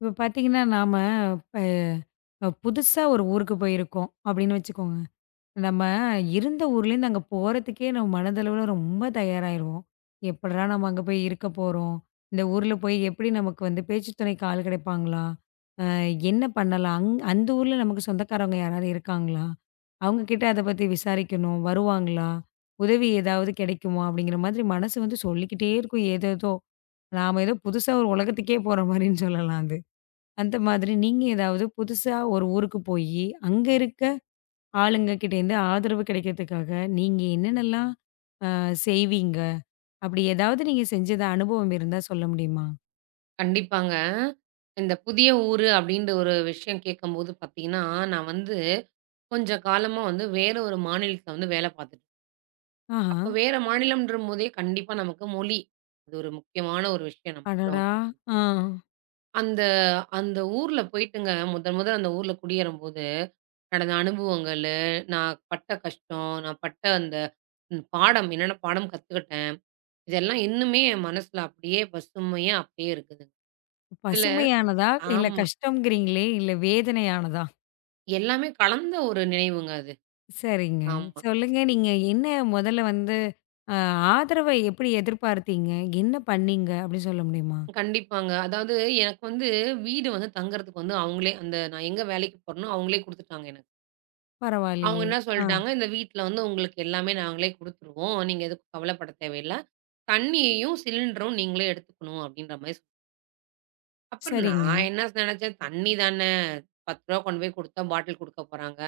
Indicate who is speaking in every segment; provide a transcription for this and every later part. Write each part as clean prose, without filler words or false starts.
Speaker 1: இப்போ பார்த்தீங்கன்னா, நாம இப்ப புதுசா ஒரு ஊருக்கு போயிருக்கோம் அப்படின்னு வச்சுக்கோங்க. நம்ம இருந்த ஊர்லேருந்து அங்க போறதுக்கே நம்ம மனதளவுல ரொம்ப தயாராகிருவோம். எப்படிடா நம்ம அங்க போய் இருக்க போறோம்? இந்த ஊர்ல போய் எப்படி நமக்கு வந்து பேச்சு துணைக்கு ஆள் கிடைப்பாங்களா? அ என்ன பண்ணலாம்? அந்த ஊர்ல நமக்கு சொந்தக்காரவங்க யாராவது இருக்காங்களா? அவங்க கிட்ட அத பத்தி விசாரிக்கணும். வருவாங்களா? உதவி ஏதாவது கிடைக்குமா? அப்படிங்கிற மாதிரி மனசு வந்து சொல்லிக்கிட்டே இருக்கும் ஏதேதோ. நாம ஏதோ புதுசா ஒரு உலகத்துக்கே போற மாரின்னு சொல்லலாம் அது. அந்த மாதிரி நீங்க ஏதாவது புதுசா ஒரு ஊருக்கு போயி, அங்க இருக்க ஆளுங்க கிட்டேருந்து ஆதரவு கிடைக்கிறதுக்காக, நீங்க என்னென்னலாம் செய்வீங்க? அப்படி ஏதாவது நீங்க செஞ்சது அனுபவம் இருந்தா சொல்ல முடியுமா?
Speaker 2: கண்டிப்பாங்க. இந்த புதிய ஊரு அப்டின்ற ஒரு விஷயம் கேட்கும்போது பார்த்தீங்கன்னா, நான் வந்து கொஞ்சம் காலமா வந்து வேற ஒரு மாநிலத்தில வந்து வேல பார்த்துட்டு
Speaker 1: ஆஹா!
Speaker 2: அப்ப வேற மாநிலம்ன்றம்போதே கண்டிப்பா நமக்கு மொழி, அது ஒரு முக்கியமான ஒரு விஷயம் நமக்குலாம்.
Speaker 1: அடடா!
Speaker 2: வந்து.
Speaker 1: ஆ.
Speaker 2: அந்த அந்த ஊர்ல போயிட்டுங்க முதன் முதல் அந்த ஊர்ல குடியேறும்போது, நடந்த அனுபவங்களு, நான் பட்ட கஷ்டம், நான் பட்ட அந்த பாடம், என்னென்ன பாடம் கத்துக்கிட்டேன். இதெல்லாம் இன்னுமே என் மனசுல அப்டியே பசுமையா அப்டியே இருக்குது. இதுல
Speaker 1: பசுமையானதா? இல்ல
Speaker 2: ஆமா.
Speaker 1: கஷ்டம்ங்கிறீங்களே! இல்ல வேதனையானதா?
Speaker 2: எல்லாமே கலந்த ஒரு நினைவுங்க அது.
Speaker 1: சரிங்க.
Speaker 2: ஆமா.
Speaker 1: சொல்லுங்க நீங்க என்ன முதல்ல வந்து அ ஆதரவ எப்படி எதிர்பார்த்தீங்க? என்ன பண்ணீங்க? அப்படி சொல்ல முடியுமா?
Speaker 2: கண்டிப்பாங்க. அதாவது எனக்கு வந்து வீடு வந்து தங்குறதுக்கு வந்து அவங்களே அந்த நான் எங்க வேலைக்கு போறேனோ அவங்களே குடுத்துட்டாங்க எனக்கு. அவங்க
Speaker 1: பரவாயில்லையே!
Speaker 2: என்ன
Speaker 1: ஆ.
Speaker 2: சொல்ட்டாங்க, "இந்த வீட்ல வந்து உங்களுக்கு எல்லாமே நாங்களே குடுத்துருவோம். நீங்க எதுக்கும் கவலைப்பட தேவையில்ல. தண்ணியையும், சிலிண்டரும் நீங்களே எடுத்துக்கணும்." அப்படீன்ற மாரி சொன் அப்புறம் நான்
Speaker 1: சரிங்க.
Speaker 2: என்ன நெனச்சேன், "தண்ணி தான. ரூ. 10 கொண்டு போய் குடுத்தா பாட்டில் குடுக்க போறாங்க.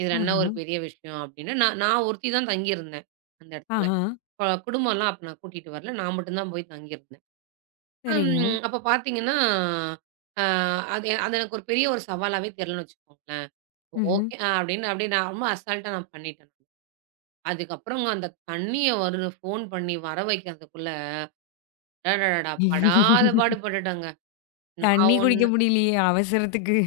Speaker 2: இதுல என்ன
Speaker 1: ஆஹா!
Speaker 2: ஒரு பெரிய விஷயம்?" அப்படீன்னு நான் நான் ஒருத்தி தான் தங்கியிருந்தேன் அந்த இடத்துல.
Speaker 1: ஆஹா!
Speaker 2: குடும்பம்லாம் அப்ப நான் கூட்டிட்டு வரல. நான் மட்டும் தான் போய் தங்கியிருந்தேன்.
Speaker 1: சரிங்க.
Speaker 2: ம். அப்ப பார்த்தீங்கன்னா, அ அது அது எனக்கு ஒரு பெரிய ஒரு சவாலாவே தெரியலன்னு வச்சுக்கோங்களேன்.
Speaker 1: ம்ஹ்ம்.
Speaker 2: ஓகே அப்படின்னு அப்படியே நான் ரொம்ப அசால்ட்டா நான் பண்ணிட்டேன். அதுக்கப்புறங்க அந்த தண்ணிய ஃபோன் பண்ணி வர வைக்கிறதுக்குள்ள, அடடடா! படாத பாடு பட்டுட்டேங்க. நான்
Speaker 1: தண்ணி குடிக்க
Speaker 2: ஒண்ணு
Speaker 1: முடியலையே அவசரத்துக்கு.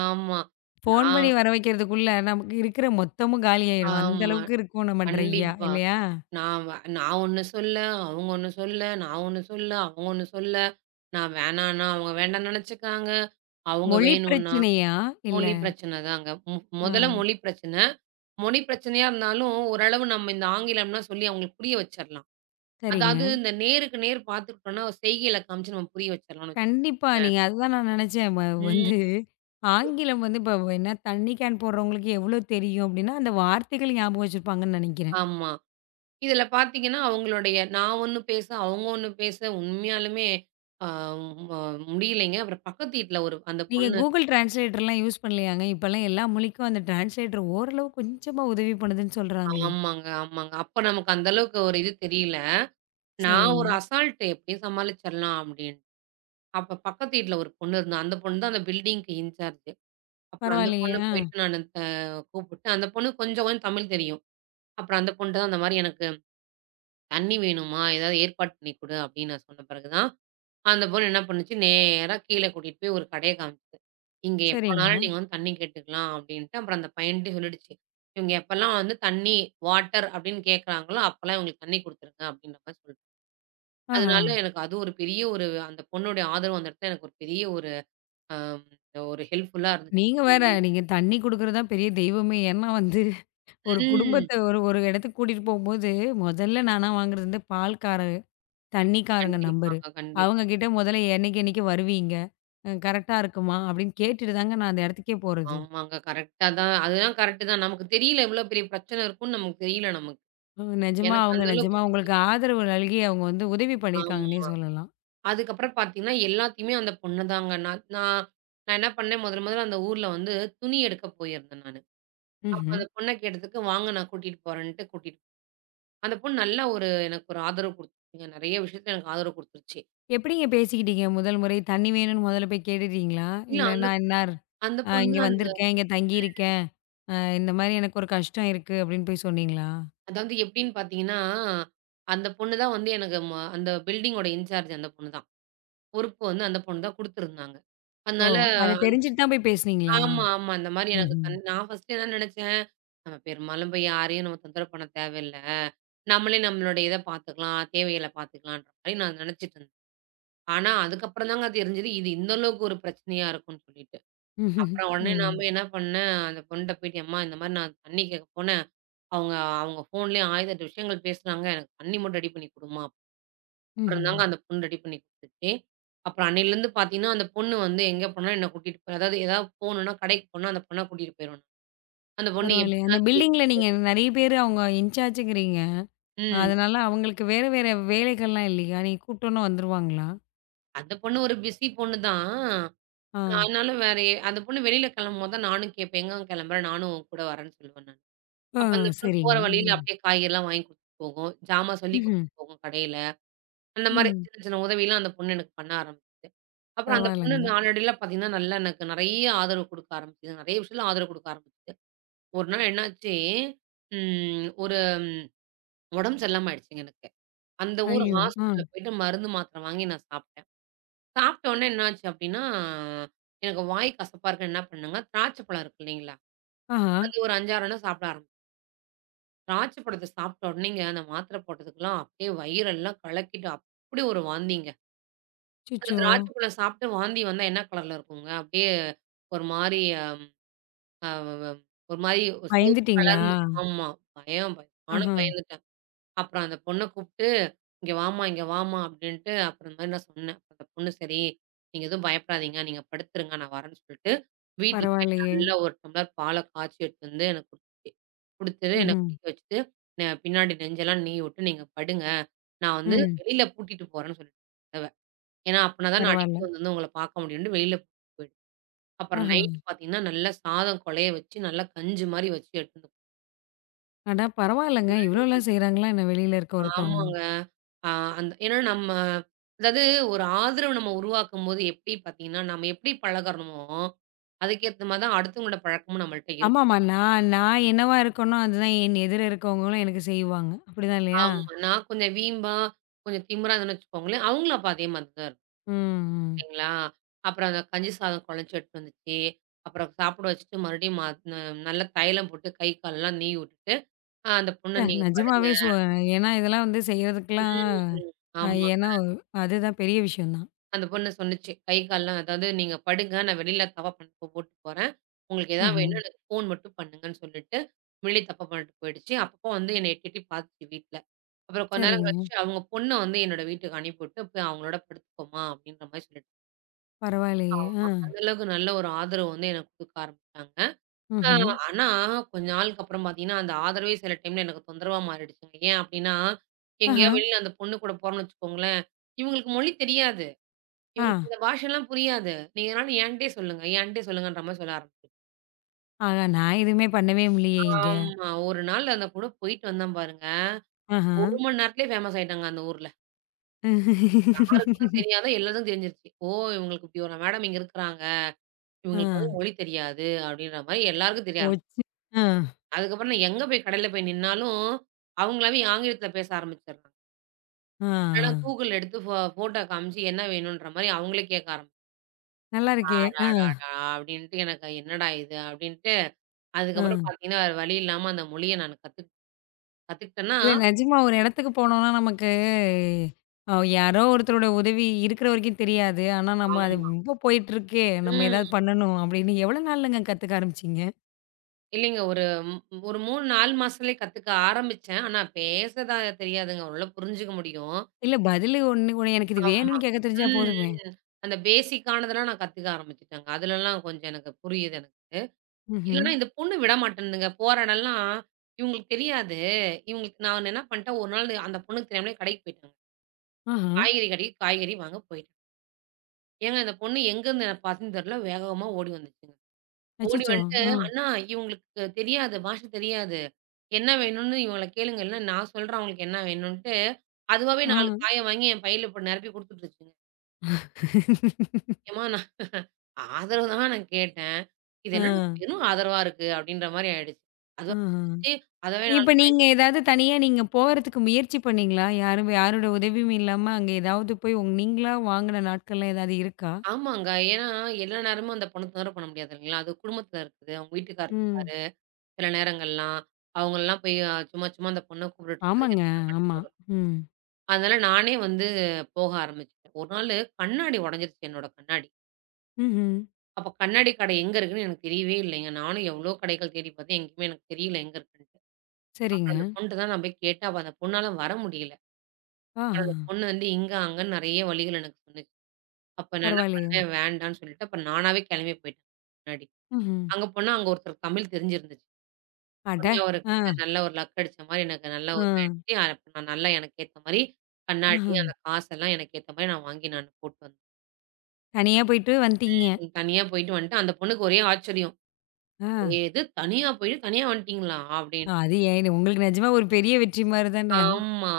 Speaker 2: ஆமா.
Speaker 1: ஃபோன் பண்ணி
Speaker 2: நான்
Speaker 1: வர வைக்கிறதுக்குள்ள நமக்கு இருக்கிற மொத்தமும் காலியாயிரும். அந்த
Speaker 2: ஆமா.
Speaker 1: அளவுக்கு இருக்கும் நம்ம ட்ரையா
Speaker 2: கண்டிப்பா.
Speaker 1: இல்லையா?
Speaker 2: நான் நான் ஒண்ணு சொல்ல, அவங்க ஒண்ணு சொல்ல, நான் ஒண்ணு சொல்ல, அவங்க ஒண்ணு சொல்ல. நான் வேணான்னா, அவங்க வேண்டான்னு நெனச்சுக்கிறாங்க. அவங்க
Speaker 1: மொழி
Speaker 2: வேணும்னா
Speaker 1: பிரச்சனையா? இல்ல.
Speaker 2: மொழி பிரச்சனை தாங்க.
Speaker 1: ஆ
Speaker 2: முதல்ல மொழி பிரச்சனை. மொழி பிரச்சனையா இருந்தாலும், ஓரளவு நம்ம இந்த ஆங்கிலம்லாம் சொல்லி அவங்களுக்கு புரிய வச்சரலாம். அதாவது
Speaker 1: சரிங்க.
Speaker 2: இந்த நேருக்கு நேர் பார்த்துக்கிட்டோம்னா, செய்கையில காமிச்சு நம்ம புரிய வச்சரலாம்ன்னு
Speaker 1: கண்டிப்பா
Speaker 2: வச்சுக்கோங்களேன்.
Speaker 1: நீங்க அதுதான் நான் நெனச்சேன். வந்து
Speaker 2: ம்.
Speaker 1: ஆங்கிலம் வந்து இப்ப என்ன தண்ணி கேன் போடுறவங்களுக்கு எவ்ளோ தெரியும் அப்டின்னா, அந்த வார்த்தைகள் ஞாபகம் வச்சிருப்பாங்கன்னு நெனைக்கிறேன்.
Speaker 2: ஆமா. இதில பார்த்தீங்கன்னா, அவங்களுடைய நான் ஒண்ணு பேச, அவங்க ஒண்ணு பேச உண்மையாலுமே அ ம முடியலைங்க. அப்புறம் பக்கத்து வீட்ல ஒரு அந்த
Speaker 1: நீங்க
Speaker 2: பொண்ணு
Speaker 1: Google டிரான்ஸ்லேட்டர்லாம் யூஸ் பண்ணலையாங்க? இப்பலாம் எல்லா மொழிக்கும் அந்த டிரான்ஸ்லேட்டர் ஓரளவு கொஞ்சமா உதவி பண்ணுதுன்னு சொல்றாங்களே.
Speaker 2: ஆமாங்க. அப்ப நமக்கு அந்த அளவுக்கு ஒரு இது தெரியல. நான்
Speaker 1: சரிங்க.
Speaker 2: ஒரு அசால்ட் எப்படியும் சமாளிச்சரலாம் அப்படின்னு. அப்ப பக்கத்து வீட்ல ஒரு பொண்ணு இருந்தா. அந்த பொண்ணு தான் அந்த பில்டிங்க்கு இன்சார்ஜ். அப்புறம் அந்த
Speaker 1: பரவாயில்லையே.
Speaker 2: பொண்ண
Speaker 1: ஆ
Speaker 2: போயிட்டு நானு அ கூப்பிட்டு, அந்த பொண்ணுக்கு கொஞ்சம் கொஞ்சம் தமிழ் தெரியும். அப்புறம் அந்த பொண்ணுட்ட தான் அந்த மாரி எனக்கு தண்ணி வேணுமா, ஏதாவது ஏற்பாடு பண்ணி குடு அப்படின்னு நான் சொன்ன பிறகு தான், அந்த பொண்ணு என்ன பண்ணுச்சு, நேரா கீழ கூட்டிட்டு போய் ஒரு கடைய காமிச்சுது. "இங்க
Speaker 1: சரிங்க.
Speaker 2: எப்பனாலும் நீங்க வந்து தண்ணி கேட்டுக்கலாம்" அப்படின்ட்டு அப்புறம் அந்த பையன்ட்டயும் சொல்லிடுச்சு. "இவங்க எப்பலாம் வந்து தண்ணி, வாட்டர் அப்படின்னு கேட்கறாங்களோ, அப்பலாம் இவங்களுக்கு தண்ணி குடுத்துருங்க" அப்படின்ற மாரி சொல்லிட்டு.
Speaker 1: ஆஹா!
Speaker 2: அதனால எனக்கு அது ஒரு பெரிய ஒரு அந்த பொண்ணுடைய ஆதரவு அந்த இடத்துல எனக்கு ஒரு பெரிய ஒரு அம் ஒரு ஹெல்ப்ஃபுல்லா இருந்துச்சு.
Speaker 1: நீங்க வேற. நீங்க தண்ணி குடுக்குறது தான் பெரிய தெய்வமே. ஏன்னா வந்து ஒரு
Speaker 2: ம்.
Speaker 1: குடும்பத்த ஒரு ஒரு இடத்துக்கு கூட்டிட்டு போம்போது, முதல்ல நானா வாங்குறது வந்து பால்காரங்க, தண்ணிக்காரங்க நம்பரு.
Speaker 2: கண்டிப்பாங்க, கண்டிப்பா.
Speaker 1: அவங்க கிட்ட முதல்ல என்னைக்கு என்னைக்கு வருவீங்க? கரெக்ட்டா இருக்குமா? அப்படின்னு கேட்டுட்டு தாங்க நான் அந்த இடத்துக்கே போறது.
Speaker 2: ஆமாங்க. கரெக்ட்டா தான் அதுதான் கரெக்ட்டு தான். நமக்கு தெரியல இவ்ளோ பெரிய பிரச்சனை இருக்கும்ன்னு நமக்கு தெரியல நமக்கு.
Speaker 1: நிஜமா
Speaker 2: எனக்கு
Speaker 1: அவங்க
Speaker 2: அந்த அளவுக்கு
Speaker 1: நிஜமா உங்களுக்கு
Speaker 2: தெரியல.
Speaker 1: ஆதரவு நல்கி அவங்க வந்து உதவி பண்ணியிருக்காங்கன்னே
Speaker 2: ஆமா.
Speaker 1: சொல்லலாம்.
Speaker 2: அதுக்கப்புறம் பார்த்தீங்கன்னா, எல்லாத்தையுமே அந்த பொண்ணு தாங்க. நான் நான் நான் என்ன பண்ணேன் முதல் முதல்ல அந்த ஊர்ல வந்து துணி எடுக்க போயிருந்தேன் நானு. அப்ப
Speaker 1: ம்ஹ்ம்.
Speaker 2: அந்த பொண்ண கேட்டதுக்கு, "வாங்க நான் கூட்டிட்டு போறேன்ட்டு" கூட்டிட்டு அந்த பொண்ணு நல்லா ஒரு எனக்கு ஒரு ஆதரவு குடுத்துச்சுங்க. நெறைய விஷயத்துல எனக்கு ஆதரவு குடுத்துருச்சு.
Speaker 1: எப்படிங்க பேசிக்கிட்டீங்க? முதல் முறை தண்ணி வேணும்னு முதல்ல போய் கேட்டுட்டீங்களா?
Speaker 2: இல்ல
Speaker 1: இல்ல
Speaker 2: அந்த
Speaker 1: நான் இன்னார்
Speaker 2: அந்த
Speaker 1: அ
Speaker 2: பொண்ணு
Speaker 1: இங்க
Speaker 2: தான்
Speaker 1: வந்திருக்கேன், இங்க தங்கியிருக்கேன். இந்த மாரி எனக்கு ஒரு கஷ்டம் இருக்கு அப்படின்னு போய் சொன்னீங்களா?
Speaker 2: அதாவது எப்படின்னு பார்த்தீங்கன்னா, அந்த பொண்ணு தான் வந்து எனக்கு அந்த பில்டிங்கோட இன்சார்ஜ் அந்த பொண்ணு தான். பொறுப்பு வந்து அந்த பொண்ணு தான் குடுத்துருந்தாங்க.
Speaker 1: ஓ!
Speaker 2: அதனால
Speaker 1: அத
Speaker 2: அப்படிங்களா?
Speaker 1: தெரிஞ்சுட்டு தான் போய் பேசுனீங்களா?
Speaker 2: ஆமா. இந்த மாரி எனக்கு
Speaker 1: ம்ஹ்ம்.
Speaker 2: நான் ஃபர்ஸ்ட்டு என்ன நெனச்சேன், நம்ம பெரும்பாலும் போய் யாரையும் நம்ம தொந்தரவு பண்ண தேவையில்ல. நம்மளே நம்மளுடைய இத பார்த்துக்கலாம், தேவைகள பார்த்துக்கலான்ற மாரி நான் நெனச்சிட்டு இருந்தேன். ஆனா, அதுக்கப்புறம் தாங்க தெரிஞ்சது, இது இந்த அளவுக்கு ஒரு பிரச்சனையா இருக்கும்ன்னு சொல்லிட்டு.
Speaker 1: ம்ஹ்ம்.
Speaker 2: அப்புறம் உடனே
Speaker 1: ம்.
Speaker 2: நான் போய் என்ன பண்ணேன், அந்த பொண்ணுட்ட போயிட்டு, "எம்மா இந்த மாரி நான் தண்ணி கேட்க போனேன். அவங்க அவங்க ஃபோன்லயே 1008 விஷயங்கள் பேசுனாங்க. எனக்கு தண்ணி மட்டும் ரெடி பண்ணி குடும்மா." அப்புறம்
Speaker 1: ம்ஹ்ம்.
Speaker 2: தாங்க அந்த பொண்ணு ரெடி பண்ணி குடுத்துச்சு. அப்புறம் அன்னையிலேருந்து பார்த்தீங்கன்னா, அந்த பொண்ணு வந்து எங்க போனாலும் என்ன கூட்டிட்டு போய் அதாவது ஏதாவது போணும்னா கடைக்கு போனா அந்த பொண்ண கூட்டிட்டு போயிரும். அந்த பொண்ணு
Speaker 1: பரவாயில்லையே. அந்த
Speaker 2: எப்படிலாம் கேக்
Speaker 1: பில்டிங்ல நீங்க நெறைய பேரு அவங்க இன்சார்ஜ்ங்கிறீங்க.
Speaker 2: ம்.
Speaker 1: அதனால அவங்களுக்கு வேற வேற வேலைகள்லாம் இல்லையா? நீங்க கூப்பிட்டோனே வந்துருவாங்களா?
Speaker 2: அந்த பொண்ணு ஒரு பிஸி பொண்ணு தான்.
Speaker 1: ஆ.
Speaker 2: ஆனாலும் வேற எ அந்த பொண்ணு வெளியில கிளம்பும்போது தான் நானும் கேட்பேன், "எங்க கிளம்புற? நானும் உன் கூட வரேன்னு" சொல்லுவேன் நானு.
Speaker 1: ஆ
Speaker 2: அப்ப அந்த பொண்ணு
Speaker 1: சரிங்க.
Speaker 2: போற வழியில
Speaker 1: ம்.
Speaker 2: அப்படியே காய்கறிலாம் வாங்கி குடுத்துட்டு போகும். ஜாமான் சொல்லி
Speaker 1: ம்ஹ்ம்.
Speaker 2: குடுத்துட்டு போகும் கடையில. அந்த மாரி
Speaker 1: ம்.
Speaker 2: சின்ன, சின்ன உதவிலாம் அந்த பொண்ணு எனக்கு பண்ண ஆரம்பிச்சுது. அப்புறம் அந்த பொண்ணு
Speaker 1: பரவாயில்லங்க.
Speaker 2: நாளடைவில பார்த்தீங்கன்னா, நல்லா எனக்கு நெறைய ஆதரவு குடுக்க ஆரம்பிச்சுது. நெறைய விஷயத்துல ஆதரவு குடுக்க ஆரம்பிச்சுது. ஒரு நாள் என்னாச்சு, ம் ஒரு ம், உடம்பு சரியில்லாம ஆயிடுச்சுங்க எனக்கு. அந்த ஊர்
Speaker 1: ஐயோ! ஆ.
Speaker 2: ஹாஸ்பிட்டல் போயிட்டு மருந்து, மாத்திரை வாங்கி நான் சாப்பிட்டேன். சாப்பிட்ட உடனே என்னாச்சு அப்டின்னா, எனக்கு வாய் கசப்பா இருக்குன்னு என்ன பண்ணேங்க, திராட்சை பழம் இருக்கு இல்லைங்களா?
Speaker 1: ஆஹா.
Speaker 2: அது ஒரு 5, 6 எண்ணம் சாப்பிட ஆரம்பிச்சேன். திராட்சை பழத்த சாப்பிட்ட உடனேங்க, அந்த மாத்திரை போட்டதுக்கெல்லாம் அப்படியே வயிறெல்லாம் கலக்கிட்டு, அப்படி ஒரு வாந்திங்க. அந்த
Speaker 1: அச்சச்சோ!
Speaker 2: திராட்சை பழம் சாப்பிட்டு வாந்தி வந்தா என்ன கலர்ல இருக்குங்க? அப்படியே ஒரு மாரி அம் அ ஒரு மாரி சிவப்பு
Speaker 1: பயந்துட்டீங்களா?
Speaker 2: கலர்ல ஆமா. பயம் பயம் நானும்
Speaker 1: ஆஹா!
Speaker 2: பயந்துட்டேன். அப்புறம் அந்த பொண்ண கூப்ட்டு, "இங்க வாம்மா, இங்க வாம்மா" அப்படின்ட்டு அப்புறம் இந்த மாரி நான் சொன்னேன். அந்த பொண்ணு, "சரி, நீங்க எதுவும் பயப்படாதீங்க. நீங்க படுத்துருங்க. நான் வரேன்னு" சொல்லிட்டு, வீட்ல போய்
Speaker 1: பரவாயில்லையே!
Speaker 2: நல்லா ஒரு டம்ளர் பால காய்ச்சி எடுத்துட்டு வந்து எனக்கு குடுத்துச்சு. குடுத்துட்டு என்ன
Speaker 1: ம்ஹ்ம்.
Speaker 2: குடிக்க வச்சுட்டு, " பின்னாடி நெஞ்செல்லாம் நீவி விட்டு நீங்க படுங்க. நான் வந்து
Speaker 1: ம்.
Speaker 2: வெளியில பூட்டிட்டு போறேன்னு" சொல்லிட்டேன் கதவ. ஏன்னா, அப்பன்னா தான் நான்
Speaker 1: பரவால்ல.
Speaker 2: அடிக்கடி வந்து வந்து உங்கள பார்க்க முடியும்ன்ட்டு வெளியில கூட்டிட்டு போயிடுவேன். அப்புறம்
Speaker 1: ஆஹா!
Speaker 2: நைட்டு பார்த்தீங்கன்னா, நல்லா சாதம் கொழைய வச்சு, நல்லா கஞ்சி மாரி வச்சு எடுத்துட்டு போகும்.
Speaker 1: அடா பரவாயில்லங்க. இவ்ளோலாம் செய்றாங்களா என்ன வெளியில இருக்க ஒருத்தவங்க?
Speaker 2: ஆமாங்க. ஆ அந்த ஏன்னா நம்ம அதாவது ஒரு ஆதரவு நம்ம உருவாக்கும்போது எப்படி பார்த்தீங்கன்னா, நம்ம எப்படி பழகுறோமோ, அதுக்கேத்த மாரி தான் அடுத்தவங்களோட பழக்கமும் நம்மள்ட்ட இருக்கும்.
Speaker 1: ஆமாமா. நான் நான் என்னவா இருக்கேனோ, அதுதான் என் எதிர இருக்கவங்களும் எனக்கு செய்வாங்க. அப்படிதான் இல்லையா?
Speaker 2: ஆமா. நான் கொஞ்சம் வீம்பா, கொஞ்சம் திமிரா இருந்தேன்னு வச்சுக்கோங்களேன், அவங்களும் அப்ப அதே மாதிரி தான் இருக்கும்
Speaker 1: ம், ம்.
Speaker 2: இல்லைங்களா? அப்புறம் அந்த கஞ்சி சாதம் கொழச்சு எடுத்துட்டு வந்துச்சு. அப்புறம் சாப்பிட வச்சுட்டு மறுபடியும் ம ந நல்லா தைலம் போட்டு கை, கால்லாம் நீவி விட்டுட்டு அந்த பொண்ண நீங்க படுங்க.
Speaker 1: நிஜமாவே ஏன்னா இதெல்லாம் வந்து செய்றதுக்குலாம்
Speaker 2: ம்.
Speaker 1: அ
Speaker 2: ஆமா.
Speaker 1: ஏன்னா ஒரு- அதுதான் பெரிய விஷயம் தான்.
Speaker 2: அந்த பொண்ணு சொன்னுச்சு. கை, கால்லாம் அதாவது நீங்க படுங்க. நான் வெளியில தப்பா பண்ண போட்டு போறேன். உங்களுக்கு எதாவது
Speaker 1: ம்ஹ்ம்.
Speaker 2: வேணும்னா எனக்கு ஃபோன் மட்டும் பண்ணுங்கன்னு சொல்லிட்டு, வெளிய தப்பா பண்ணிட்டு போயிடுச்சு. அப்பப்போ வந்து என்னை எட்டி, எட்டி பார்த்துச்சு வீட்ல. அப்புறம் கொஞ்ச நேரம்
Speaker 1: சரிங்க.
Speaker 2: கழிச்சு அவங்க பொண்ண வந்து என்னோட வீட்டுக்கு அனுப்பிவிட்டு, போய் அவங்களோட படுத்துக்கோமா அப்படின்ற மாரி சொல்லிட்டு
Speaker 1: பரவாயில்லையே! ஆ.
Speaker 2: ஆமா. அந்த அளவுக்கு நல்ல ஒரு ஆதரவு வந்து எனக்கு குடுக்க ஆரம்பிச்சாங்க. ஆ,
Speaker 1: ம்ஹ்ம்.
Speaker 2: ஆனா, கொஞ்ச நாளுக்கு அப்புறம் பார்த்தீங்கன்னா, அந்த ஆதரவே சில டைம்ல எனக்கு தொந்தரவா மாறிடுச்சுங்க. ஏன் அப்டின்னா,
Speaker 1: ஆஹா!
Speaker 2: எங்கேயாவது வெளியில அந்த பொண்ணு கூட போறோம்னு வச்சுக்கோங்களேன், இவங்களுக்கு மொழி தெரியாது.
Speaker 1: ஆ.
Speaker 2: இவங்களுக்கு இந்த பாஷைலாம் புரியாது. நீங்க எதுனாலும் என்ட்டயே சொல்லுங்க, என்ட்டயே சொல்லுங்கன்ற மாரி சொல்ல ஆரம்பிச்சுருவாங்க.
Speaker 1: ஆஹா! நான் எதுவுமே பண்ணவே முடியலையே இங்க.
Speaker 2: ஆமா. ஒரு நாள் அந்த கூட போயிட்டு வந்தேன் பாருங்க.
Speaker 1: ஆஹா!
Speaker 2: 1 மணி நேரத்திலயே ஃபேமஸ் ஆயிட்டாங்க அந்த ஊர்ல. யாருக்குமே தெரியாத எல்லாத்துக்கும் தெரிஞ்சிருச்சு. ஓ! இவங்களுக்கு இப்டி ஒரு மேடம் இங்க இருக்கிறாங்க.
Speaker 1: ஆ.
Speaker 2: இவங்களுக்கு வந்து மொழி தெரியாது அப்டின்ற மாரி எல்லாருக்கும் தெரிய
Speaker 1: ஓ!
Speaker 2: ஆரம்பிச்சுச்சு.
Speaker 1: சி ஆ,
Speaker 2: அதுக்கப்புறம் நான் எங்க போய் கடையில போய் நின்னாலும், அவங்களாவே ஆங்கிலத்தில பேச ஆரம்பிச்சுடுறாங்க.
Speaker 1: ஆ, ஆ.
Speaker 2: இல்லன்னா Google எடுத்து ஃபோட்டோ காமிச்சு என்ன வேணுன்ற மாரி அவங்களே கேட்க ஆரம்பிச்சுட்டாங்க.
Speaker 1: நல்லா இருக்கே! ஆ,
Speaker 2: அடாடாடா! அப்டின்ட்டு எனக்கு என்னடா இது அப்டின்ட்டு,
Speaker 1: ஆ.
Speaker 2: அதுக்கப்புறம் பார்த்தீங்கன்னா, வேற வழி இல்லாம அந்த மொழிய நான் கத்துக்கிட்டேன்னா
Speaker 1: இல்ல நிஜமா ஒரு இடத்துக்கு போனோம்னா நமக்கு யாரோ ஒருத்தரோட உதவி இருக்கிற வரைக்கும் தெரியாது. ஆனா நம்ம அது
Speaker 2: ஆமா.
Speaker 1: ரொம்ப போயிட்டுருக்கே! நம்ம ஏதாவது
Speaker 2: ம்.
Speaker 1: பண்ணணும் அப்படின்னு எவ்வளோ நாள்லங்க கத்துக்க ஆரம்பிச்சீங்க?
Speaker 2: இல்லைங்க ஒரு ஒரு 3, 4 மாசத்துலயே கத்துக்க ஆரம்பிச்சேன். ஆனா பேசதா தெரியாதுங்க. ஓரளவு புரிஞ்சுக்க முடியும்.
Speaker 1: இல்ல பதிலு ஒண்ணு ஒண்ணு எனக்கு இது
Speaker 2: ஆமா.
Speaker 1: வேணும்னு கேட்க தெரிஞ்சா
Speaker 2: ம்,
Speaker 1: போதுமே!
Speaker 2: ம். அந்த பேசிக்கானதெல்லாம் நான் கத்துக்க ஆரம்பிச்சுட்டேங்க. அதுலலாம் கொஞ்சம் எனக்கு புரியுது எனக்கு.
Speaker 1: ம்ஹ்ம்.
Speaker 2: இல்லன்னா, இந்த பொண்ணு விடமாட்டேன்துங்க. போற இடம்லாம் இவங்களுக்கு தெரியாது. இவங்களுக்கு நான் என்ன பண்ட்டேன், ஒரு நாள் அந்த பொண்ணுக்கு தெரியாமலே கடைக்கு போயிட்டேங்க.
Speaker 1: ஆஹா!
Speaker 2: காய்கறி கடைக்கு காய்கறி வாங்க போயிட்டேன். ஏங்க இந்த பொண்ணு எங்கருந்து என்ன பாத்துன்னு தெரியல, வேகமா ஓடி வந்துச்சுங்க. ஓடி
Speaker 1: அச்சச்சோ!
Speaker 2: வந்துட்டு,
Speaker 1: ஆ,
Speaker 2: "அண்ணா இவங்களுக்கு தெரியாது, பாஷை தெரியாது. என்ன வேணும்னு இவங்கள கேளுங்க. இல்ல நான் சொல்றேன் அவங்களுக்கு என்ன வேணும்ன்ட்டு" அதுவாவே
Speaker 1: ஆ.
Speaker 2: 4 காய வாங்கி என் பையில போட்டு நிரப்பி குடுத்துட்டுருச்சுங்க. ஏம்மா நான் ஆதரவு தான் நான் கேட்டேன். இது
Speaker 1: ஆ,
Speaker 2: என்னடா வெறும் ஆதரவா இருக்கு அப்படின்ற மாரி ஆயிடுச்சு.
Speaker 1: ஆஹா.
Speaker 2: அதுவா
Speaker 1: இப்ப நீங்க ஏதாவது தனியா நீங்க போறதுக்கு முயற்சி பண்ணீங்களா? யாரும் யாரோட உதவியும் இல்லாம அங்க ஏதாவது போய் நீங்களா வாங்குன நாட்கள்லாம் ஏதாவது இருக்கா?
Speaker 2: ஆமாங்க. ஏன்னா, எல்லா நேரமும் அந்த பணத்த நகர பண்ண முடியாது இல்லைங்களா? அது குடும்பத்தில இருக்குது. அவங்க வீட்டுக்காரர்
Speaker 1: ம்.
Speaker 2: இருப்பாரு. சில நேரங்கள்லாம், அவங்கலாம் போய் சும்மா அந்த பொண்ண கூப்பிட்டுட்டு இருக்கிறதுக்கு
Speaker 1: ஆமாங்க.
Speaker 2: எனக்கு சங்கடமா
Speaker 1: ஆமா.
Speaker 2: வரும்.
Speaker 1: ம்.
Speaker 2: அதனால நானே வந்து போக ஆரம்பிச்சுட்டேன். ஒரு நாளு கண்ணாடி உடைஞ்சிருச்சு என்னோட கண்ணாடி.
Speaker 1: ம்ஹ்ம்.
Speaker 2: அப்ப கண்ணாடி கடை எங்க இருக்குன்னு எனக்கு தெரியவே இல்லைங்க. நானும் எவ்வளோ கடைகள் தேடி பார்த்தேன். எங்கேயுமே எனக்கு தெரியல எங்க இருக்குன்ட்டு. அப்புறம்
Speaker 1: சரிங்க.
Speaker 2: அந்த பொண்ணுட்ட தான் நான் போய் கேட்டேன். அப்ப அந்த பொண்ணால வர முடியல. அப்புறம்
Speaker 1: ஆஹா!
Speaker 2: அந்த பொண்ணு வந்து இங்க, அங்கன்னு நெறைய வழிகள் எனக்கு சொன்னுச்சு. அப்ப நான் என்ன
Speaker 1: பரவாயில்லையே!
Speaker 2: பண்ணேன், வேண்டான்னு சொல்லிட்டு, அப்ப நானாவே கெளம்பி போயிட்டேன் முன்னாடி.
Speaker 1: ம்ஹ்ம்.
Speaker 2: அங்க போனா அங்க ஒருத்தருக்கு தமிழ் தெரிஞ்சிருந்துச்சு.
Speaker 1: அட!
Speaker 2: உடனே
Speaker 1: ஆ,
Speaker 2: அவருகிட்ட நல்ல ஒரு லக் அடிச்ச மாரி எனக்கு நல்ல
Speaker 1: ஆ,
Speaker 2: ஒரு இதாயிடுச்சு. அப்ப நான் நல்லா எனக்கு ஏத்த மாரி
Speaker 1: ஆஹ.
Speaker 2: கண்ணாடி, அந்த காசெல்லாம் எனக்கு ஏத்த மாரி நான் வாங்கி நான் போட்டு வந்தேன்.
Speaker 1: தனியா போயிட்டு வந்துட்டீங்க.
Speaker 2: தனியா போயிட்டு வந்துட்டு அந்த பொண்ணுக்கு ஒரே ஆச்சரியம்.
Speaker 1: ஆ.
Speaker 2: "எது தனியா போயிட்டு தனியா வந்துட்டீங்களா?" அப்படின்னு.
Speaker 1: அது ஏன் உங்களுக்கு நிஜமா ஒரு பெரிய வெற்றி மாரி தான.
Speaker 2: ஆமா.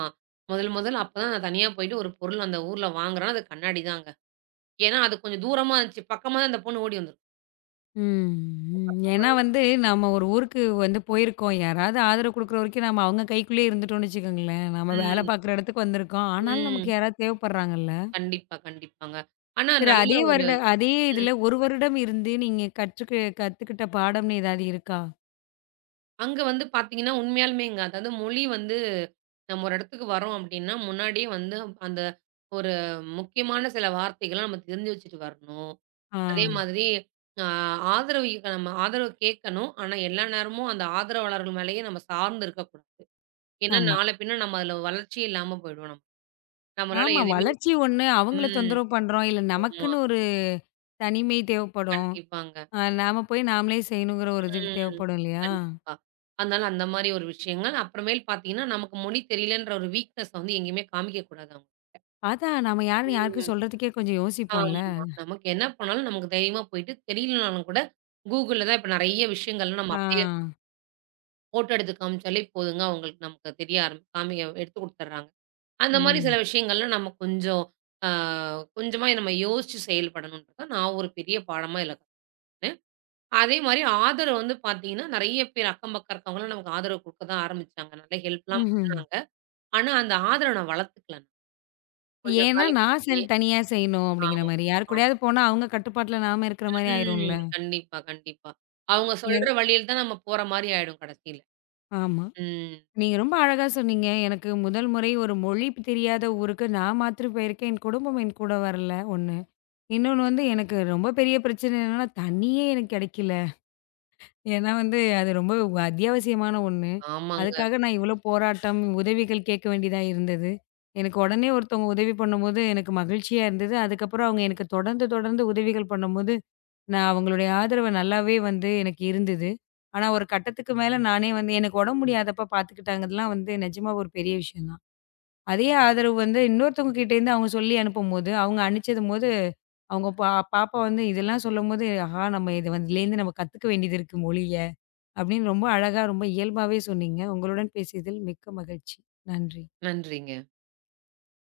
Speaker 2: முதல் முதல்ல அப்பதான் நான் தனியா போயிட்டு ஒரு பொருள் அந்த ஊர்ல வாங்குறேன். அது கண்ணாடி தாங்க. ஏன்னா அது கொஞ்சம் தூரமா இருந்துச்சு. பக்கமா தான் அந்த பொண்ணு ஓடி வந்திருக்கும்.
Speaker 1: ம், ம். ஏன்னா வந்து நம்ம ஒரு ஊருக்கு வந்து போயிருக்கோம். யாராவது ஆதரவு குடுக்குற வரைக்கும் நம்ம அவங்க கைக்குள்ளயே இருந்துட்டோம்னு வச்சுக்கோங்களேன். நம்ம வேலை
Speaker 2: ம்.
Speaker 1: பார்க்குற இடத்துக்கு வந்திருக்கோம். ஆனாலும் நமக்கு
Speaker 2: ம்.
Speaker 1: யாராவது தேவைப்படுறாங்கல்ல.
Speaker 2: கண்டிப்பா, கண்டிப்பாங்க. ஆனா
Speaker 1: சரி
Speaker 2: நல்ல
Speaker 1: அதே
Speaker 2: ஒரு
Speaker 1: வருட அதே இதுல 1 வருடம் இருந்து நீங்க கத்துக்கிட்ட பாடம்னு ஏதாவது இருக்கா?
Speaker 2: அங்க வந்து பார்த்தீங்கன்னா, உண்மையாலுமேங்க. அதாவது மொழி வந்து நம்ம ஒரு இடத்துக்கு வரோம் அப்டின்னா, முன்னாடியே வந்து அந்த ஒரு முக்கியமான சில வார்த்தைகள நம்ம தெரிஞ்சு வச்சுட்டு வரணும்.
Speaker 1: ஆ.
Speaker 2: அதே மாதிரி அ நம்ம ஆதரவு கேட்கணும். ஆனா, எல்லா நேரமும் அந்த ஆதரவாளர்கள் மேலேயே நம்ம சார்ந்து இருக்கக்கூடாது. ஏன்னா,
Speaker 1: ஆமா.
Speaker 2: நாள பின்ன நம்ம அதுல வளர்ச்சி இல்லாம போயிடுவோம் நம்ம. நம்மளால
Speaker 1: ஆமா.
Speaker 2: எதுவுமே
Speaker 1: வளர்ச்சி ஒண்ணு. அவங்கள
Speaker 2: ம்.
Speaker 1: தொந்தரவு பண்றோம். இல்ல
Speaker 2: ஆமா.
Speaker 1: நமக்குன்னு ஒரு தனிமை தேவைப்படும்.
Speaker 2: கண்டிப்பாங்க.
Speaker 1: நாம போய் நாமளே செய்யணுங்கிற ஒரு இது
Speaker 2: ம்.
Speaker 1: தேவைப்படும் இல்லையா?
Speaker 2: கண்டிப்பா. அதனால அந்த மாரி ஒரு விஷயங்கள். அப்புறமேல் பார்த்தீங்கன்னா, நமக்கு மொழி தெரியலன்ற ஒரு வீக்னஸ் வந்து எங்கேயுமே காமிக்கக்கூடாது.
Speaker 1: அதான் நம்ம யாருன்னு யாருக்கும்
Speaker 2: ம்.
Speaker 1: சொல்றதுக்கே கொஞ்சம்
Speaker 2: ஆமா.
Speaker 1: யோசிப்போம்ல.
Speaker 2: நமக்கு என்ன பண்ணாலும் நமக்கு தைரியமா போயிட்டு, தெரியலனாலும் கூட Googleல தான் இப்ப நெறைய விஷயங்கள்லாம்
Speaker 1: ஆ.
Speaker 2: நம்ம அப்படியே ஃபோட்டோ எடுத்து காமிச்சாலே போதுங்க, அவங்களுக்கு நமக்கு தெரிய காமிக்க எடுத்து குடுத்துர்றாங்க. அந்த மாரி சில
Speaker 1: ம்.
Speaker 2: விஷயங்கள்ல நம்ம கொஞ்சம் ஆ கொஞ்சமா நம்ம யோசிச்சு செயல்படணும்ன்றத நான் ஒரு பெரிய பாடமா இதுல கத்துக்கிட்டேன். அதே மாரி ஆதரவு வந்து பாத்தீங்கன்னா, நெறைய பேர் அக்கம் பக்கம் இருக்கவங்கலாம் நமக்கு ஆதரவு குடுக்க தான் ஆரம்பிச்சாங்க. நல்ல ஹெல்ப்லாம்
Speaker 1: ம்ஹ்ம்.
Speaker 2: பண்ணாங்க. ஆனா அந்த ஆதரவ நான் வளர்த்துக்கல. கொஞ்ச
Speaker 1: ஏன்னா, நான்
Speaker 2: காலகட்டத்திலயே.
Speaker 1: தனியா செய்யணும் அப்படிங்கிற
Speaker 2: ஆமா.
Speaker 1: மாரி. யாரு கூடயாவது போனா அவங்க கட்டுப்பாட்டுல நாம இருக்கிற மாரி ஆயிரும்ல.
Speaker 2: ம். கண்டிப்பா, கண்டிப்பா. அவங்க
Speaker 1: நீங்க
Speaker 2: சொல்ற வழியில தான் நம்ம போற மாரி ஆயிடும் கடைசியில.
Speaker 1: ஆமா.
Speaker 2: ம்.
Speaker 1: நீங்க ரொம்ப அழகா சொன்னீங்க. எனக்கு முதல் முறை ஒரு மொழி தெரியாத ஊருக்கு நான் மாத்திரம் போயிருக்கேன். என் குடும்பம் என் கூட வரல, 1. இன்னொன்னு வந்து எனக்கு ரொம்ப பெரிய பிரச்சனை என்னன்னா, தண்ணியே எனக்கு கிடைக்கல. ஏன்னா வந்து அது ரொம்ப அத்தியாவசியமான ஒண்ணு.
Speaker 2: ஆமாங்க.
Speaker 1: அதுக்காக நான் இவ்வளோ போராட்டம், உதவிகள் கேட்க வேண்டியதா இருந்தது. எனக்கு உடனே ஒருத்தவங்க உதவி பண்ணும்போது எனக்கு மகிழ்ச்சியா இருந்தது. அதுக்கப்புறம் அவங்க எனக்கு தொடர்ந்து தொடர்ந்து உதவிகள் பண்ணும்போது நான் அவங்களுடைய ஆதரவு நல்லாவே வந்து எனக்கு இருந்தது. ஆனா ஒரு கட்டத்துக்கு மேல நானே வந்து எனக்கு உடம்பு முடியாதப்ப பார்த்துக்கிட்டாங்கதெல்லாம் வந்து நிஜமா ஒரு பெரிய விஷயம் தான். அதே ஆதரவு வந்து இன்னொருத்தவங்க கிட்டேருந்து அவங்க சொல்லி அனுப்பும்போது, அவங்க அனுப்பிச்சதும்போது, அவங்க பாப்பா வந்து இதெல்லாம் சொல்லும்போது, "ஆஹா! நம்ம இது வந்து இதுலேருந்து நம்ம கத்துக்க வேண்டியது இருக்கு மொழிய." அப்படின்னு ரொம்ப அழகா, ரொம்ப இயல்பாவே சொன்னீங்க. உங்களுடன் பேசியதில் மிக்க மகிழ்ச்சி. நன்றி.
Speaker 2: நன்றிங்க.